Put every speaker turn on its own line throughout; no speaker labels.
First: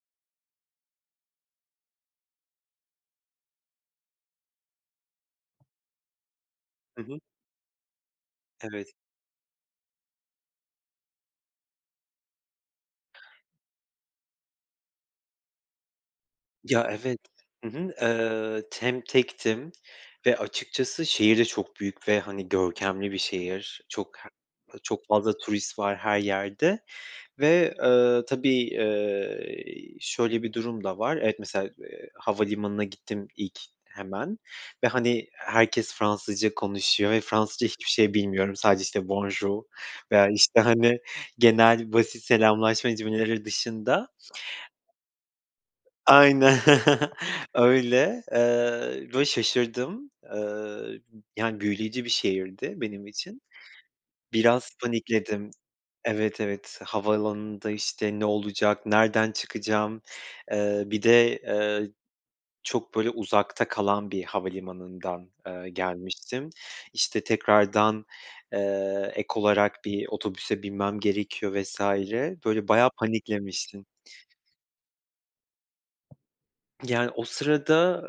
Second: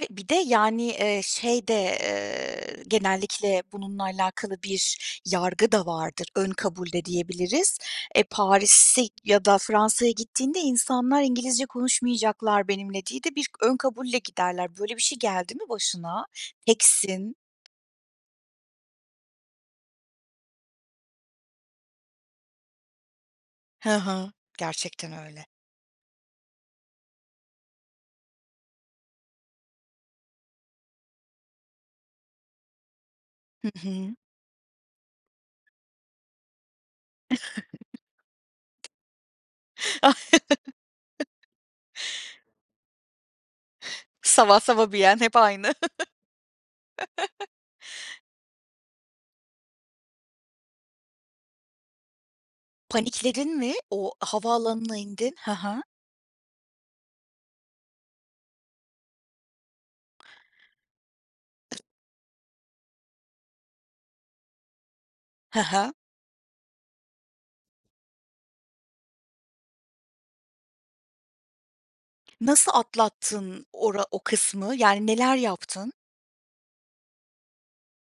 [unintelligible] .Bir de, yani, eee, şey de, eee, genellikle bununla alakalı bir yargı da vardır, ön kabul
Hı
de
hı.
diyebiliriz. E,
Evet.
Paris'e ya da Fransa'ya gittiğinde insanlar İngilizce konuşmayacaklar benimle diye de bir ön kabulle giderler. Böyle bir şey geldi mi başına,
Ya, evet.
teksin.
Hı hı. Iıı, hem tektim ve açıkçası şehir de çok büyük ve hani görkemli bir şehir.
He
Çok her
hı,
çok
gerçekten
fazla
öyle.
turist var her yerde ve, ııı, tabii, ııı, şöyle bir durum da var, evet, mesela, eee, havalimanına gittim ilk
Hı hı.
hemen ve hani herkes Fransızca konuşuyor ve Fransızca hiçbir şey bilmiyorum sadece, işte, Bonjour veya işte hani genel basit selamlaşma cümleleri dışında.
Ça va, ça va bien hep aynı.
Ayne öyle, eee, ve şaşırdım, eee, yani, büyüleyici bir şehirdi benim için,
Panikledin mi? O
biraz
havaalanına indin? He
panikledim
he.
Evet, evet, havaalanında işte "Ne olacak, nereden çıkacağım?" eee, bir de, eee, çok böyle uzakta kalan bir havalimanından,
He
eee,
he.
gelmiştim, işte, tekrardan, eee, ek olarak bir otobüse binmem gerekiyor vs. böyle
Nasıl
bayağı
atlattın
paniklemiştim.
o ra o kısmı? Yani, neler yaptın?
Yani, o sırada,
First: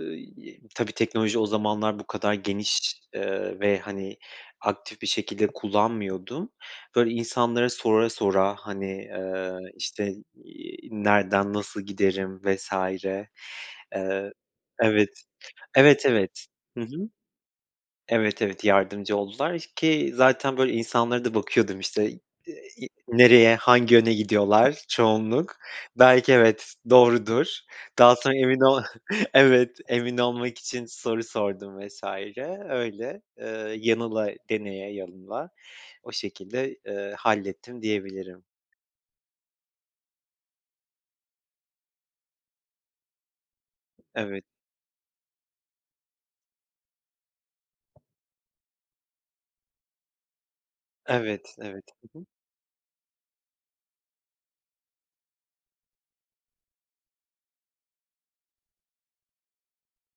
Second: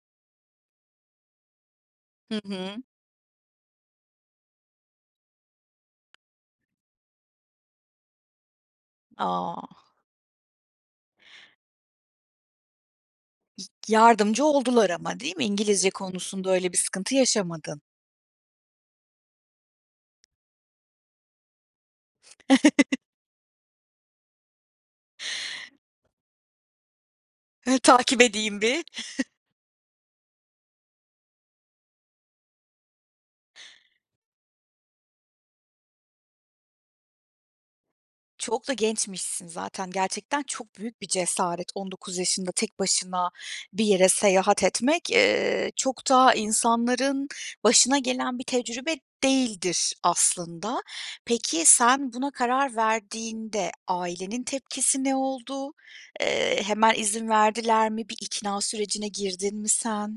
eee, tabii teknoloji o zamanlar bu kadar
Hı hı.
geniş, eee, ve hani aktif bir şekilde kullanmıyordum. Böyle insanlara sora sora, hani, eee,
Ah!
işte, eee, "Nereden nasıl giderim?" vs. eee
Yardımcı oldular ama
Evet,
değil mi? İngilizce
evet, evet.
konusunda öyle bir
Hı hı.
sıkıntı yaşamadın.
Evet, evet, yardımcı oldular ki zaten böyle insanlara da bakıyordum işte, eee, "Nereye, hangi yöne gidiyorlar? Çoğunluk belki, evet, doğrudur,"
Hı,
daha
takip
sonra emin
edeyim
ol
bir.
Evet, emin olmak için soru sordum vs. öyle, ııı, yanıla deneye yanıla o şekilde, ııı, hallettim diyebilirim.
Çok da gençmişsin zaten, gerçekten çok büyük bir cesaret. 19 yaşında tek başına bir yere
Evet.
seyahat etmek, eee, çok da insanların başına gelen bir tecrübe değildir aslında.
Evet,
Peki,
evet.
sen
Hı hı.
buna karar verdiğinde ailenin tepkisi ne oldu? Eee, hemen izin verdiler mi? Bir ikna sürecine girdin mi sen?